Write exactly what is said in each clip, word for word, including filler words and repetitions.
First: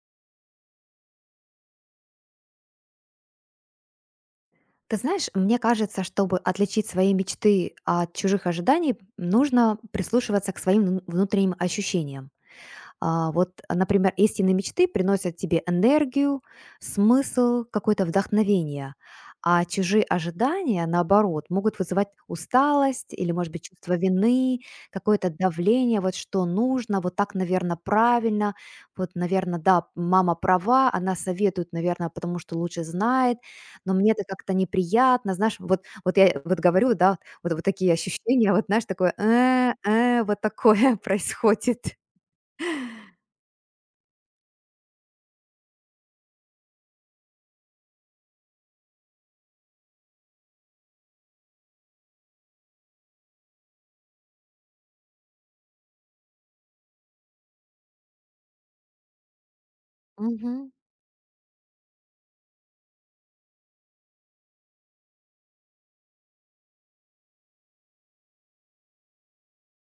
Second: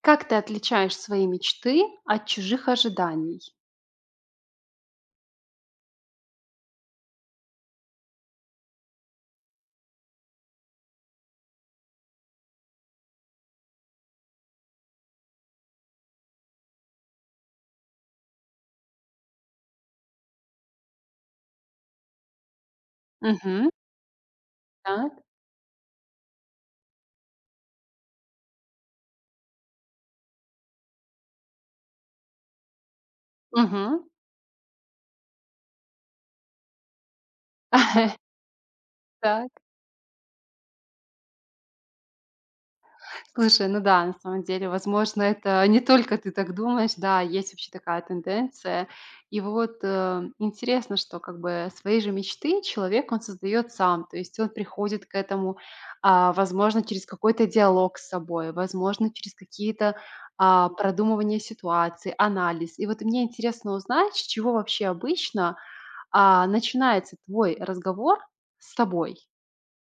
Как ты отличаешь свои мечты от чужих ожиданий? Ты знаешь, мне кажется, чтобы отличить свои мечты от чужих ожиданий, нужно прислушиваться к своим вну- внутренним ощущениям. А, вот, а, например, истинные мечты приносят тебе энергию, смысл, какое-то вдохновение, а чужие ожидания, наоборот, могут вызывать усталость или, может быть, Мгм. чувство вины, Так. какое-то давление, вот что нужно, вот так, наверное, правильно, вот, наверное, да, мама права, она советует, наверное, потому что лучше знает, но Мгм. мне это как-то неприятно, знаешь, вот, вот я вот говорю, да, вот, вот такие ощущения, вот, знаешь, такое, Так. «Э, э», вот такое происходит. Слушай, ну да, на самом деле, возможно, это не только ты так думаешь. Да, есть вообще такая тенденция. И вот, э, интересно, что как бы свои же мечты человек, он создает сам. То есть он приходит к этому, а, возможно, через какой-то диалог с собой, возможно, через какие-то, а, Мгм. продумывания ситуации, анализ. И вот мне интересно узнать, с чего вообще обычно а, начинается твой разговор с собой?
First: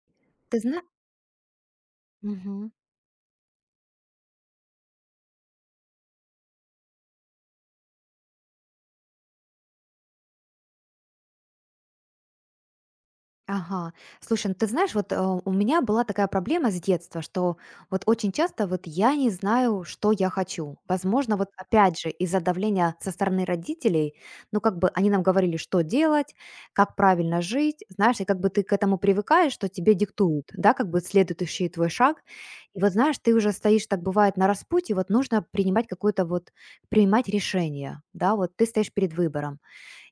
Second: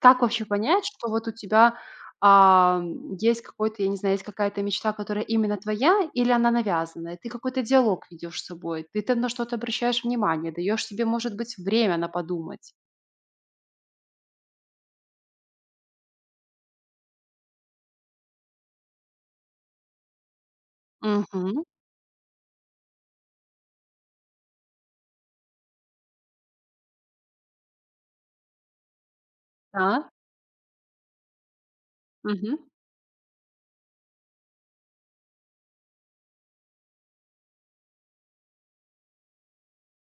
Как вообще Ты знаешь, понять, что вот у тебя, а, есть какой-то, я не знаю, есть какая-то мечта, которая именно твоя, или она навязанная? Ты какой-то диалог ведешь с собой, ты там на что-то обращаешь внимание, даешь себе, может быть, время на подумать. ага. Слушай, ну ты знаешь, вот, э, у меня была такая проблема с детства, что вот очень часто вот я не знаю, что я хочу. Возможно, вот Мгм. опять же из-за давления со стороны родителей, ну как бы они нам говорили, что делать, как правильно жить, знаешь, и как бы ты к этому привыкаешь, что тебе Да. диктуют, да, как бы следующий твой шаг. Мгм. И вот знаешь, ты уже стоишь, так бывает, на распутье, вот нужно принимать какое-то вот, принимать решение, да, вот ты стоишь перед выбором.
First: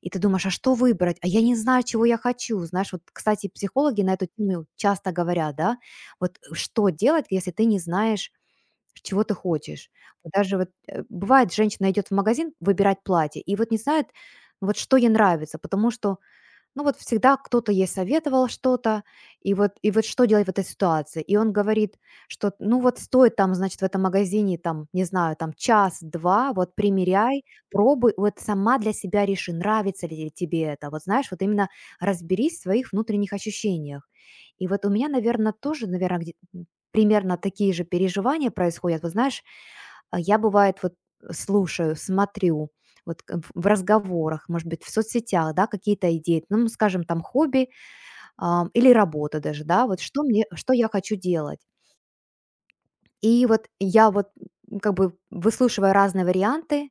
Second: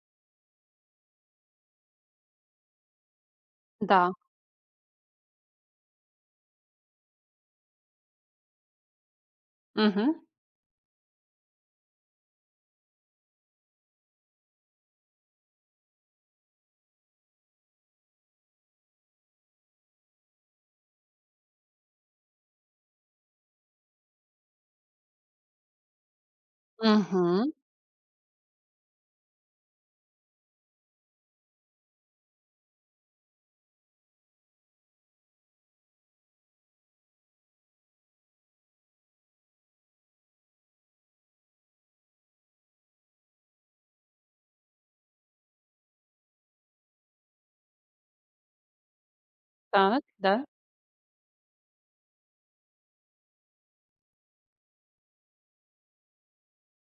И ты думаешь: «А что выбрать? А я не знаю, чего я хочу». Знаешь, вот, кстати, психологи Да. на эту тему часто говорят, да. Вот э, что делать, если ты не знаешь, чего ты хочешь? Мгм. Вот даже вот, э, бывает, женщина идет в магазин выбирать платье и вот не знает, вот что ей нравится, потому что ну вот всегда кто-то ей советовал что-то, и вот, и вот что делать в этой ситуации. И он говорит, что ну вот стоит там, значит, в этом магазине там, не знаю, там час-два, вот примеряй, Мгм. пробуй, вот сама для себя реши, нравится ли тебе это. Вот знаешь, вот именно разберись в своих внутренних ощущениях. И вот у меня, наверное, тоже, наверное, примерно такие же переживания происходят. Вот знаешь, а я бывает вот слушаю, смотрю, вот к в разговорах, может быть, в соцсетях, да, какие-то идеи, ну, скажем, там хобби, а, или работа даже, да, вот Так, что да. мне что я хочу делать. И вот я вот, м, как бы выслушивая разные варианты,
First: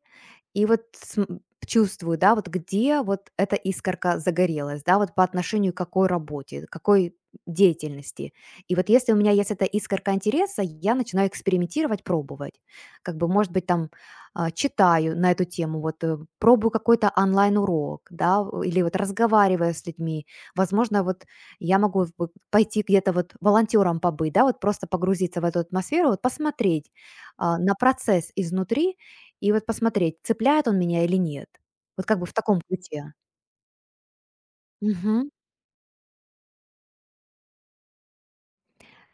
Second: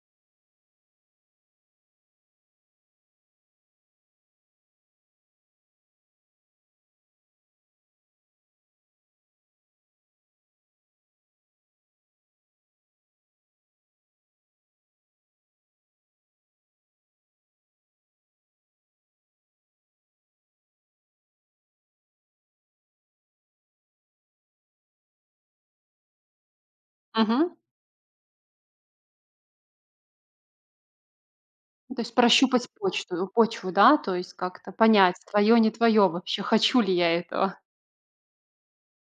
и вот см чувствую, да, вот где вот эта искорка загорелась, да, вот по отношению к какой работе, какой деятельности. И вот если у меня есть эта искорка интереса, я начинаю экспериментировать, пробовать. Как бы, может быть, там а, читаю на эту тему, вот э, пробую какой-то онлайн-урок, да, в- или вот разговаривая с людьми. Возможно, вот я могу в- вот пойти где-то вот волонтером побыть, да, вот просто погрузиться в эту атмосферу, вот посмотреть Мгм. а, на процесс изнутри, и вот посмотреть, цепляет он меня или нет. Ну, то Вот есть как бы в таком прощупать ключе. почту почву, да? То есть как-то понять, Мгм. твое, не твое вообще, хочу ли я этого.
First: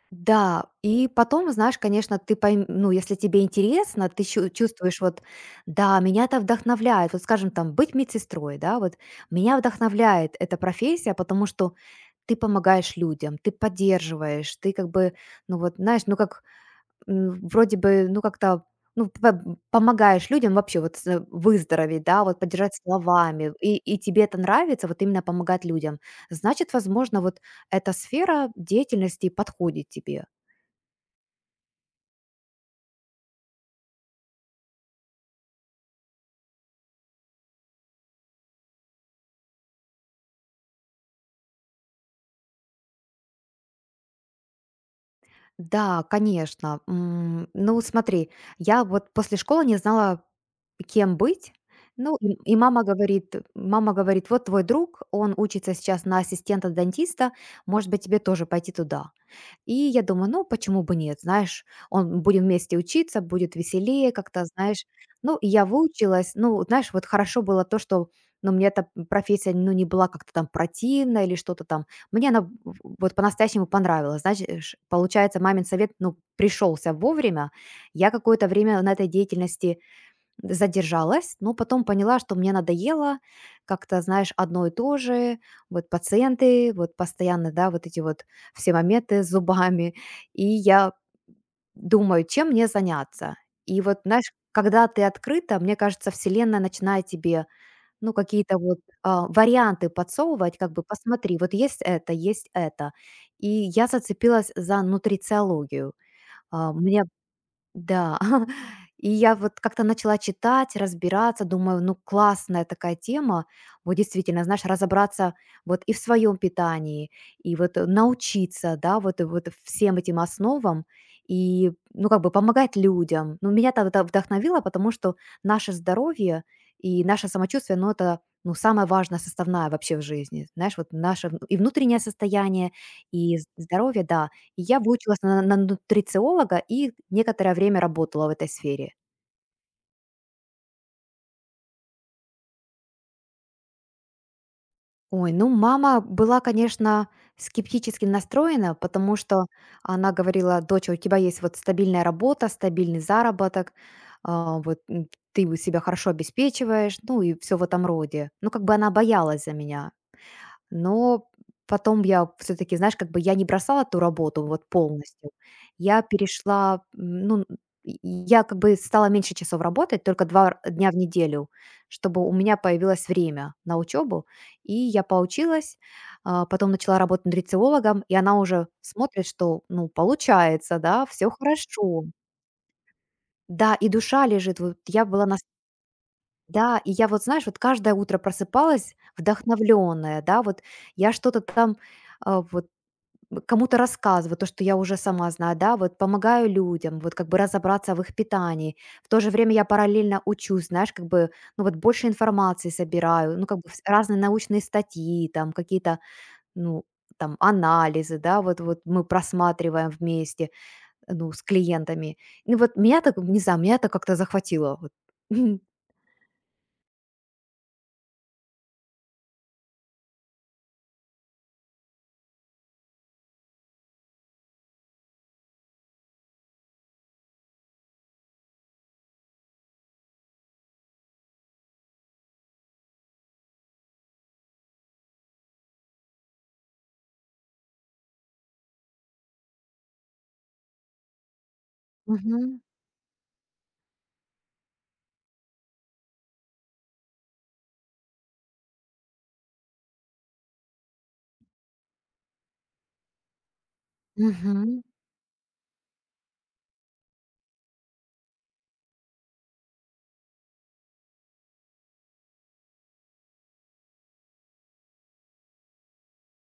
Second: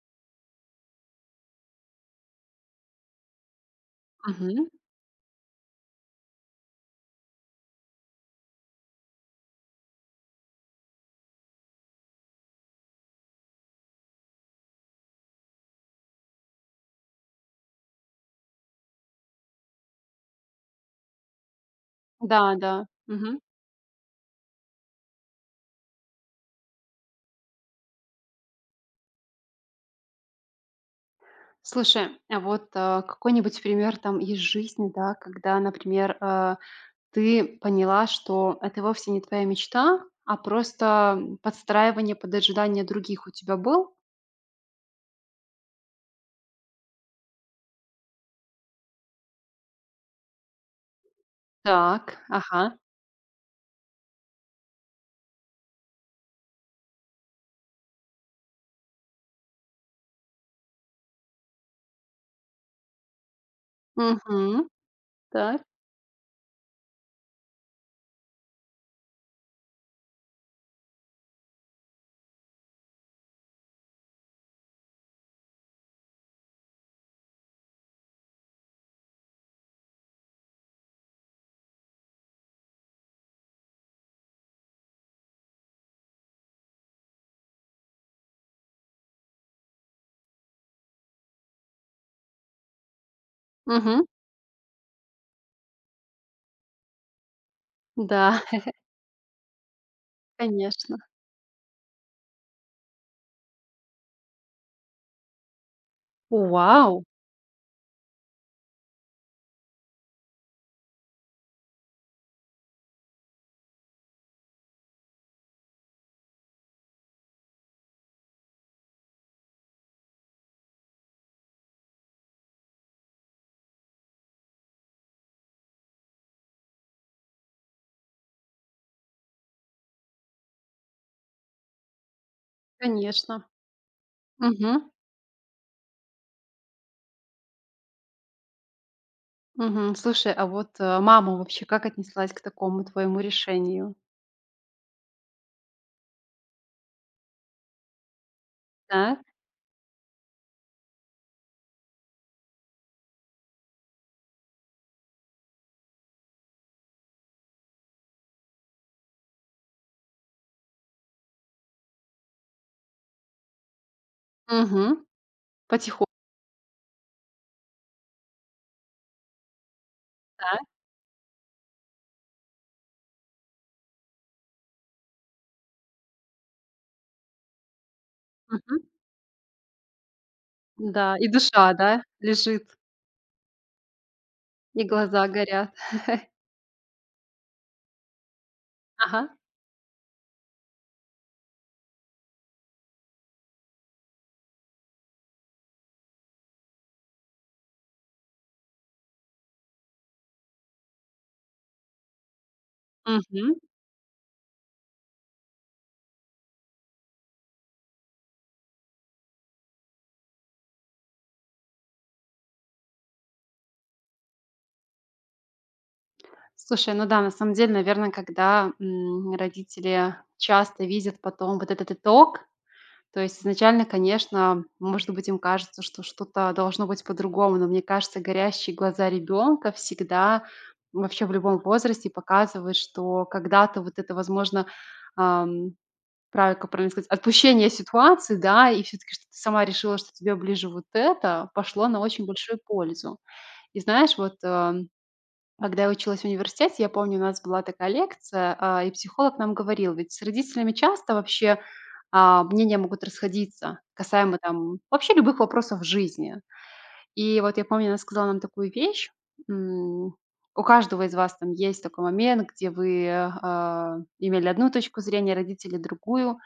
Да, и потом, знаешь, конечно, ты пойм ну, если тебе интересно, ты чу чувствуешь вот: «Да, меня это вдохновляет». Вот, скажем, там, быть медсестрой, да, вот меня вдохновляет эта профессия, потому что ты помогаешь людям, ты поддерживаешь, ты как бы, ну, вот, знаешь, ну, как м, вроде бы, ну, как-то, ну, п помогаешь людям вообще вот с э, выздороветь, да, вот Да, поддержать да. Мгм. словами, и и тебе это нравится, вот именно помогать людям. Значит, возможно, вот эта сфера деятельности подходит тебе. Слушай, а вот, а, какой-нибудь пример там из жизни, да, когда, например, а, ты поняла, что это вовсе не твоя мечта, а просто, м, подстраивание под ожидания других у тебя был? Да, конечно. М, ну, смотри, я вот после школы не знала, кем быть. Ну, Так, и и ага. мама говорит мама говорит: «Вот твой друг, он учится сейчас на ассистента-дантиста, может быть, тебе тоже пойти туда». И я думаю, ну, почему бы нет, знаешь, он будем вместе учиться, будет веселее как-то, Угу. знаешь. Ну, и Так. я выучилась. Ну, знаешь, вот хорошо было то, что, ну, мне эта профессия, ну, не была как-то там противна или что-то там. Мне она в- вот по-настоящему понравилась. Значит, ш- получается, мамин совет, ну, пришелся вовремя. Я какое-то время на этой деятельности задержалась, но потом поняла, что мне надоело как-то, знаешь, одно и то же. Вот пациенты, вот постоянно, да, вот эти вот все моменты с зубами. И я думаю, чем мне заняться. И вот, Угу. знаешь, когда ты открыта, мне кажется, Вселенная начинает тебе, ну, Да, какие-то вот а, варианты подсовывать, как бы, конечно. посмотри, вот есть это, есть это. И я зацепилась за нутрициологию. А, Вау! мне да. И я вот как-то начала читать, разбираться, думаю, ну классная такая тема. Вот действительно, знаешь, разобраться вот и в своем питании, и вот э, научиться, да, вот, э, вот всем этим основам, и, ну, как бы помогать людям. Ну, меня это вдохновило, потому что наше здоровье и наше самочувствие, ну, это ну, самая важная составная вообще в жизни. Знаешь, вот наше вн- и внутреннее состояние, и з- Конечно. здоровье, да, и я Угу, выучилась на на нутрициолога и некоторое время работала в этой сфере. угу. Слушай, а вот, э, мама вообще как отнеслась к такому твоему решению? Ой, ну, мама была, конечно, скептически настроена, потому Так. что она говорила: «Доча, у тебя есть вот стабильная работа, стабильный заработок, а, вот, м, ты вот себя хорошо обеспечиваешь», ну и все в этом роде. Ну, как бы она боялась за меня. Но потом я все таки знаешь, как бы я не бросала ту работу вот Угу. полностью. Я Потихоньку. перешла, м, ну, и я как бы стала меньше часов работать, только два р так. дня в неделю, чтобы у меня появилось время на учебу. И я поучилась, а, потом начала работать нутрициологом, и она уже смотрит, что, ну, получается, да, Да, и все душа, да, хорошо. лежит, Да, и душа лежит. Вот и я была глаза на горят. Да, и я вот, знаешь, вот каждое утро просыпалась Ага. вдохновленная, да, вот я что-то там а, вот кому-то рассказываю, то, что я уже сама знаю, да, вот помогаю людям, вот как бы разобраться в их питании. В то же время я параллельно учусь, знаешь, как бы, ну вот больше информации собираю, ну как Мгм. бы вс- разные научные статьи, там какие-то, ну, там анализы, да, вот, вот мы просматриваем вместе, ну, с клиентами. Ну вот меня так, не знаю, меня это как-то захватило. Вот. Слушай, ну да, на самом деле, наверное, когда, м, родители часто видят потом вот этот итог, то есть изначально, конечно, может быть, им кажется, что что-то должно быть по-другому, но мне кажется, горящие глаза ребенка всегда, вообще в любом возрасте показывают, что когда-то вот это, возможно, а, Прав как правильно сказать, отпущение ситуации, да, и все таки что ты сама решила, что тебе ближе вот это, пошло на очень Мгм. большую пользу. И знаешь, вот, э, когда я училась в университете, я помню, у нас была такая лекция, а, и психолог нам говорил: «Ведь с родителями часто вообще, а, мнения могут расходиться касаемо там Мгм. вообще любых вопросов в жизни». И вот я помню, она сказала нам такую вещь: "М, у каждого из вас там есть такой момент, где вы, а, имели одну точку зрения, родители- другую.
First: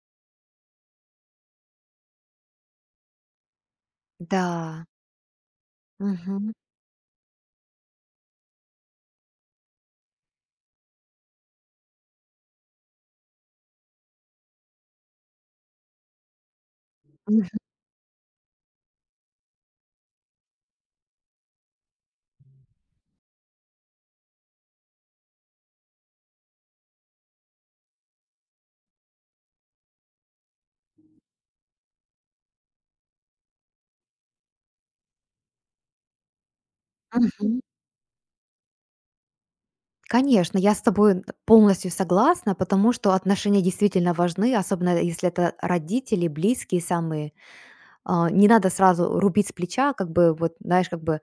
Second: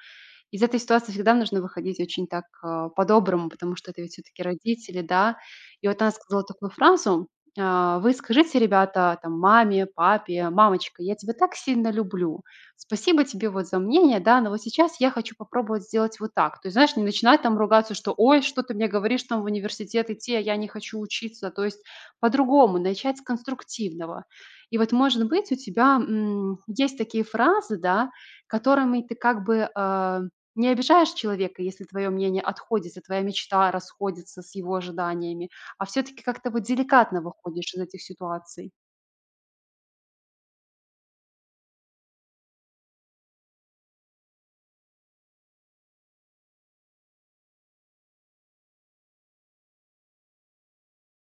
Из этой ситуации всегда нужно выходить очень так, а, по-доброму, потому что это ведь все таки Да. родители, да. И вот она сказала Мгм. такую фразу, а: „Вы скажите, ребята, там, маме, папе: «Мамочка, я тебя так сильно люблю. Спасибо тебе вот за мнение, да, но вот сейчас я хочу попробовать сделать вот так». То есть, знаешь, не начинать Мгм. там ругаться, что: «Ой, что ты мне говоришь там в университет идти, а я не хочу учиться». То есть по-другому, начать с конструктивного. И вот, может быть, у тебя, м, есть такие фразы, да, которыми ты как бы, а, не обижаешь человека, если твое мнение отходит, и твоя мечта расходится с его ожиданиями, а все-таки как-то вот деликатно Мгм. выходишь из этих ситуаций. Конечно, я с тобой полностью согласна, потому что отношения действительно важны, особенно если это родители, близкие самые. А, не надо сразу рубить с плеча, как бы вот, знаешь, как бы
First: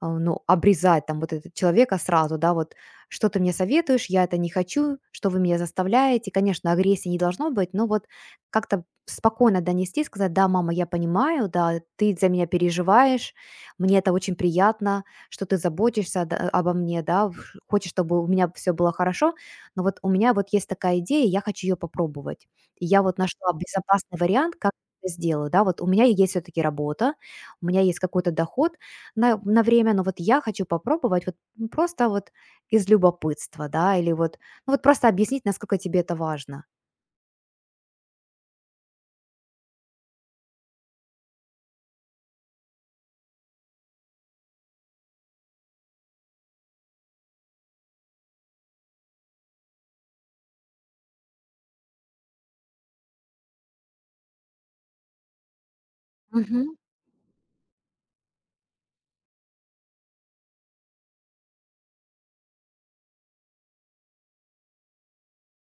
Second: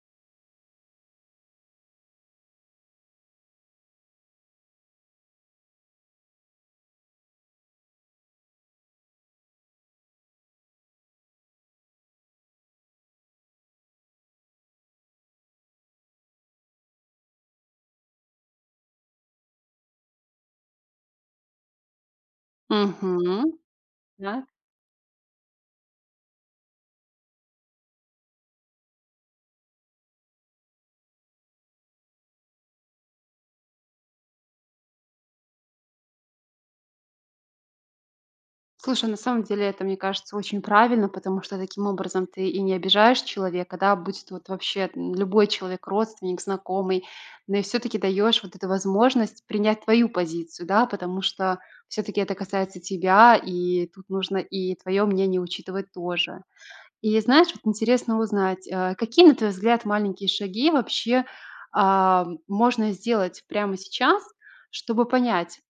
а, ну, обрезать там вот этого человека сразу, да, вот что ты мне советуешь, я это не хочу, что вы меня заставляете. Конечно, агрессии не должно быть, но вот как-то спокойно донести, сказать, да, мама, я понимаю, да, ты за меня переживаешь, мне это очень приятно, что ты заботишься, да, обо мне, да, в- хочешь, чтобы у меня все было хорошо, но вот у меня вот есть такая идея, я хочу ее попробовать. И я вот нашла Мгм. безопасный Да. вариант, как я это сделаю, да, вот у меня есть все-таки работа, у меня есть какой-то доход, на на время, но вот я хочу попробовать вот, ну, просто вот из любопытства, да, или вот, ну, вот просто объяснить, насколько тебе это важно. Слушай, на самом деле это, мне кажется, очень правильно, потому что таким образом ты и не обижаешь человека, да, будь это вот вообще м, любой человек, родственник, знакомый, но и все-таки даешь вот эту возможность принять твою позицию, да, потому что все-таки это касается тебя, и тут нужно и твое мнение учитывать тоже. Мгм, И знаешь, вот интересно узнать, э, какие, на твой взгляд, маленькие шаги вообще, а, можно сделать прямо сейчас, чтобы понять,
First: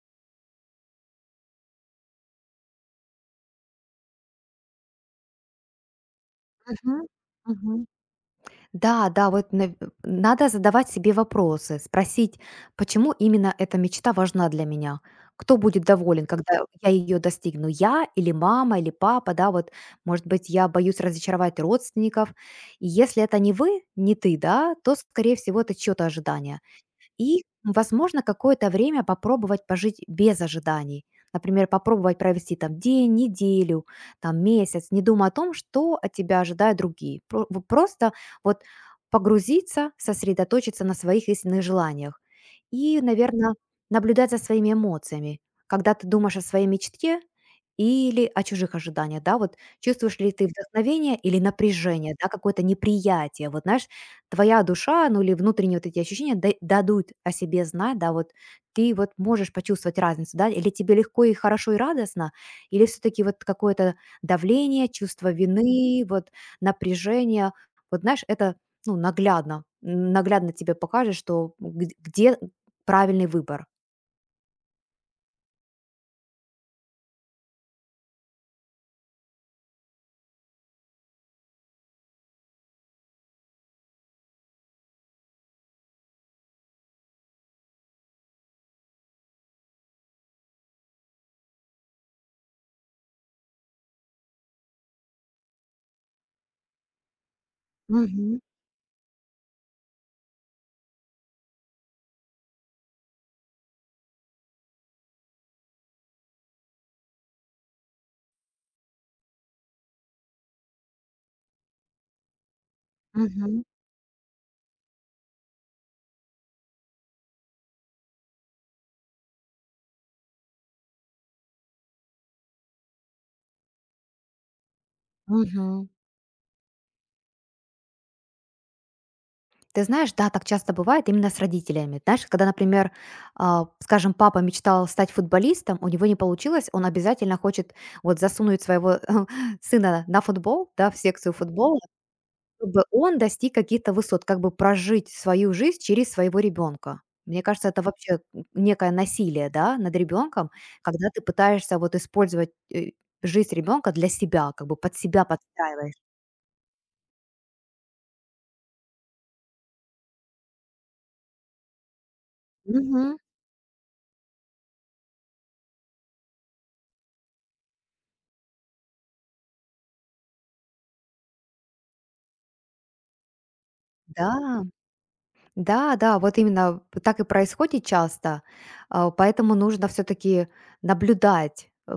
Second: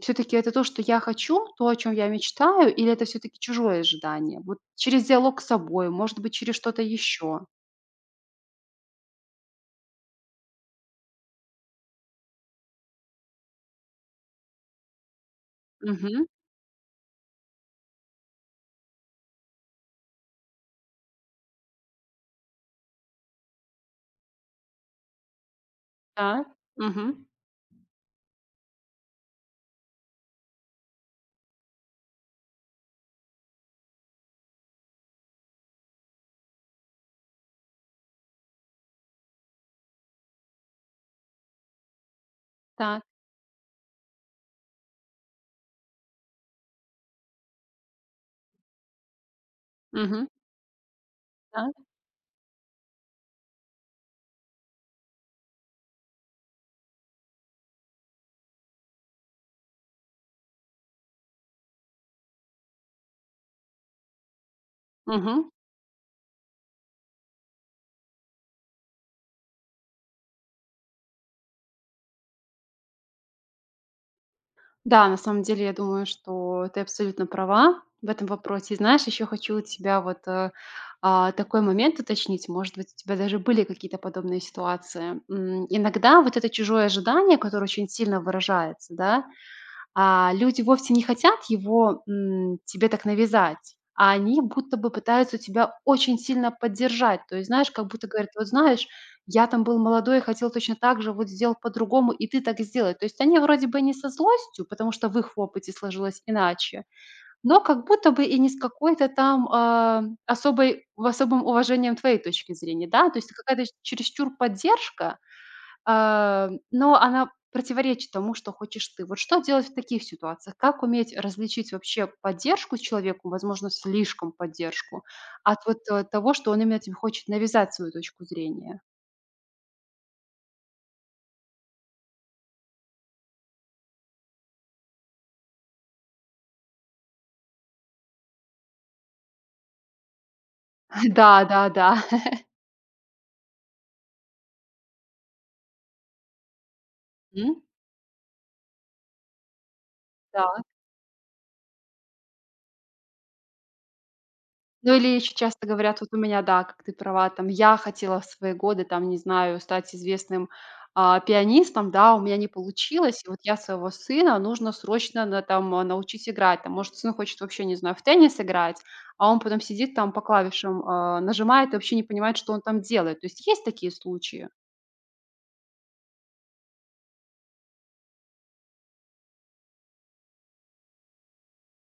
все таки это то, что я хочу, то, о чем я мечтаю, или это все таки чужое ожидание? Вот через диалог с собой, может быть, через что-то мгм, еще. мгм. Да, да, вот нав надо задавать себе вопросы, спросить, почему именно эта мечта важна для меня. Кто будет доволен, Угу. когда я ее достигну? Я или мама, или папа, да, вот, может быть, я боюсь разочаровать родственников. И если это не вы, не ты, да, то, скорее всего, это чьё-то Так. ожидание. Угу. И, возможно, какое-то время попробовать пожить без ожиданий. Например, попробовать провести там день, неделю, там месяц, не думая о том, что от тебя ожидают другие. Про- вот просто вот погрузиться, сосредоточиться на своих истинных желаниях. И, Так. наверное, наблюдать за своими эмоциями. Когда ты думаешь о своей мечте, или о чужих ожиданиях, да, вот чувствуешь Угу. ли ты вдохновение или Так. напряжение, да, какое-то неприятие, вот знаешь, твоя душа, ну или внутренние вот эти ощущения да- дадут о себе знать, да, вот ты вот можешь почувствовать разницу, да, или тебе легко и хорошо и радостно, или все-таки вот какое-то давление, чувство вины, вот напряжение, вот знаешь, это, ну, наглядно, м, наглядно тебе покажет, что г- где правильный выбор. Да, на самом деле, я думаю, что ты абсолютно права в этом вопросе. И знаешь, еще хочу у тебя вот э, а, такой момент уточнить. Может быть, у тебя даже были какие-то подобные ситуации. М, Иногда вот это чужое ожидание, которое очень сильно выражается, да, а люди вовсе не хотят его, м, тебе так навязать, а они будто бы пытаются тебя очень сильно поддержать. То есть, знаешь, как будто говорят: Мгм. «Вот знаешь, я там был молодой и хотел точно так же, вот сделал по-другому, и ты так сделай». То есть они вроде бы не со злостью, потому что в их опыте сложилось иначе, но как будто бы и не с какой-то там, а, особой особым уважением твоей точки зрения, да. То есть Мгм. какая-то чересчур поддержка, а, но она противоречит тому, что хочешь ты. Вот что делать в таких ситуациях? Как уметь различить вообще поддержку человеку, возможно, слишком поддержку, от вот, Мгм. э, того, что он именно тебе хочет навязать свою точку зрения? Ты знаешь, да, так часто бывает именно с родителями. Знаешь, когда, например, а, скажем, папа мечтал стать футболистом, у него не получилось, он обязательно хочет вот засунуть своего сына на футбол, да, в секцию Да, да, футбола, да. чтобы он достиг каких-то высот, как бы прожить свою жизнь через своего ребенка. Мне М. кажется, это вообще некое насилие, да, над ребенком, Да. когда ты пытаешься вот использовать э, жизнь ребенка для себя, как бы Ну, под или себя еще часто подстраиваешь. говорят, вот у меня, да, как ты права, там, я хотела в свои годы, там, не знаю, стать известным, а, пианистом, да, у меня не Мгм. получилось, и вот я своего сына нужно срочно на там, а, научить играть. Там, может, сын хочет вообще, не знаю, в теннис играть, а он потом сидит там по клавишам, а, нажимает и вообще не понимает, что он там делает. То есть есть такие случаи? Да. Да, да, вот именно так и происходит часто, а, поэтому нужно все-таки наблюдать, э,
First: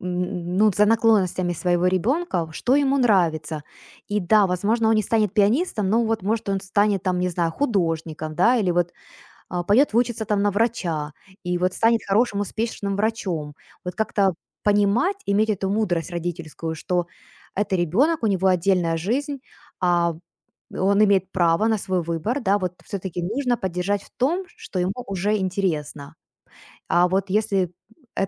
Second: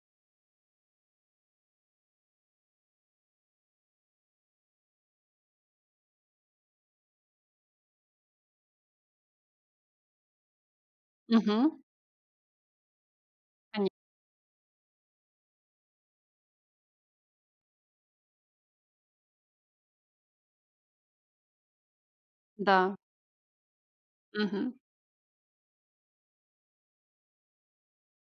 м, ну, за наклонностями своего ребенка, что ему нравится. И да, возможно, он не станет пианистом, но вот, может, он станет там, не знаю, художником, да, или вот а, пойдет выучиться там на врача, и вот Мгм. станет хорошим, успешным врачом. Коне Вот как-то понимать, иметь эту мудрость родительскую, что это ребенок, у него отдельная жизнь, а он имеет право на свой выбор, да, вот да. все таки нужно поддержать в том, Мгм. что ему уже интересно. А вот если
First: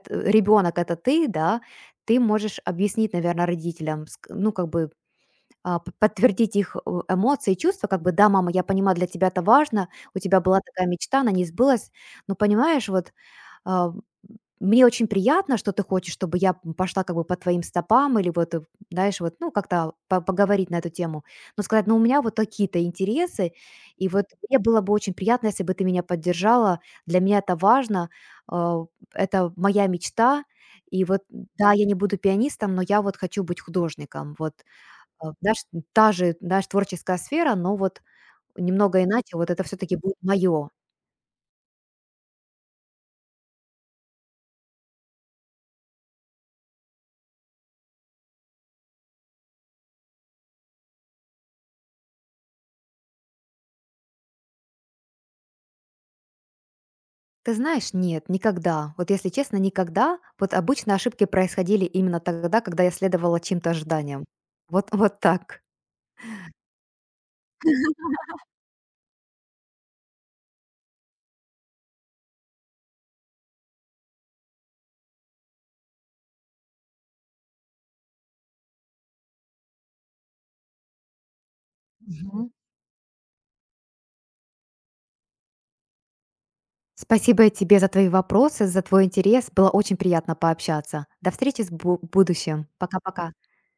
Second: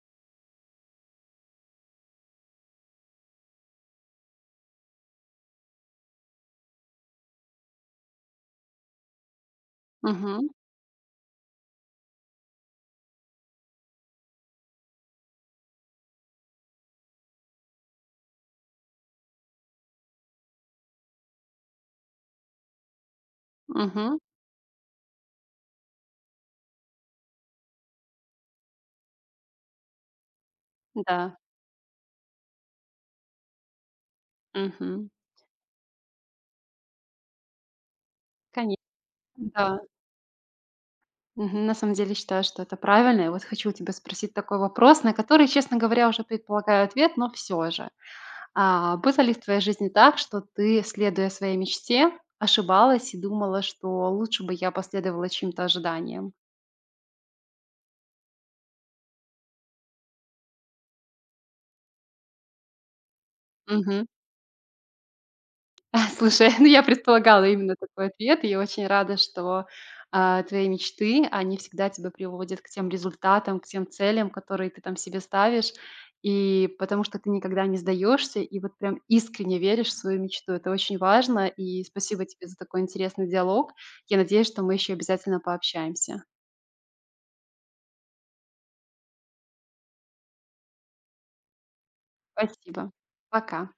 ребенок это ты, да, ты можешь объяснить, наверное, родителям, ск ну, как бы, а, п подтвердить их, э, эмоции и чувства, как бы: «Да, мама, я понимаю, для тебя это важно, у тебя Мгм. была такая мечта, она не сбылась, но понимаешь, вот, а, мне очень приятно, что ты хочешь, чтобы я п пошла как бы по твоим стопам или вот, э, знаешь, вот, ну, как-то по поговорить на эту тему. Но сказать: „Ну, у меня вот такие-то интересы, и Мгм. вот мне было бы очень приятно, если бы ты меня поддержала. Для меня это важно, а, это моя мечта. И вот, Да. да, я не буду пианистом, но я вот хочу быть художником". Вот, Мгм. а, знаешь, та же, знаешь, творческая сфера, но вот Конечно, немного иначе. Вот это все да. таки будет мое. Мгм. На самом деле считаю, что это правильно. И вот хочу у тебя спросить такой вопрос, на который, честно говоря, уже предполагаю ответ, но все же. А, было ли в твоей жизни так, что ты, следуя своей мечте, ошибалась и думала, что лучше бы я последовала чьим-то ожиданиям? Ты знаешь, нет, никогда. Вот если честно, никогда. Вот обычно ошибки происходили именно тогда, когда я следовала чьим-то ожиданиям. Вот, вот так. А, слушай, ну, я предполагала именно такой ответ, и я очень рада, что, а, твои мечты, они всегда тебя приводят к тем результатам, к тем целям, которые ты там себе ставишь. И потому что ты никогда не сдаешься и вот прям искренне веришь в свою мечту. Это очень важно. И спасибо тебе Мгм. за такой интересный диалог. Я надеюсь, что мы еще обязательно пообщаемся. Спасибо тебе за твои вопросы, за твой интерес. Было очень приятно пообщаться. До встречи с бу- в будущем. Спасибо. Пока-пока. Пока.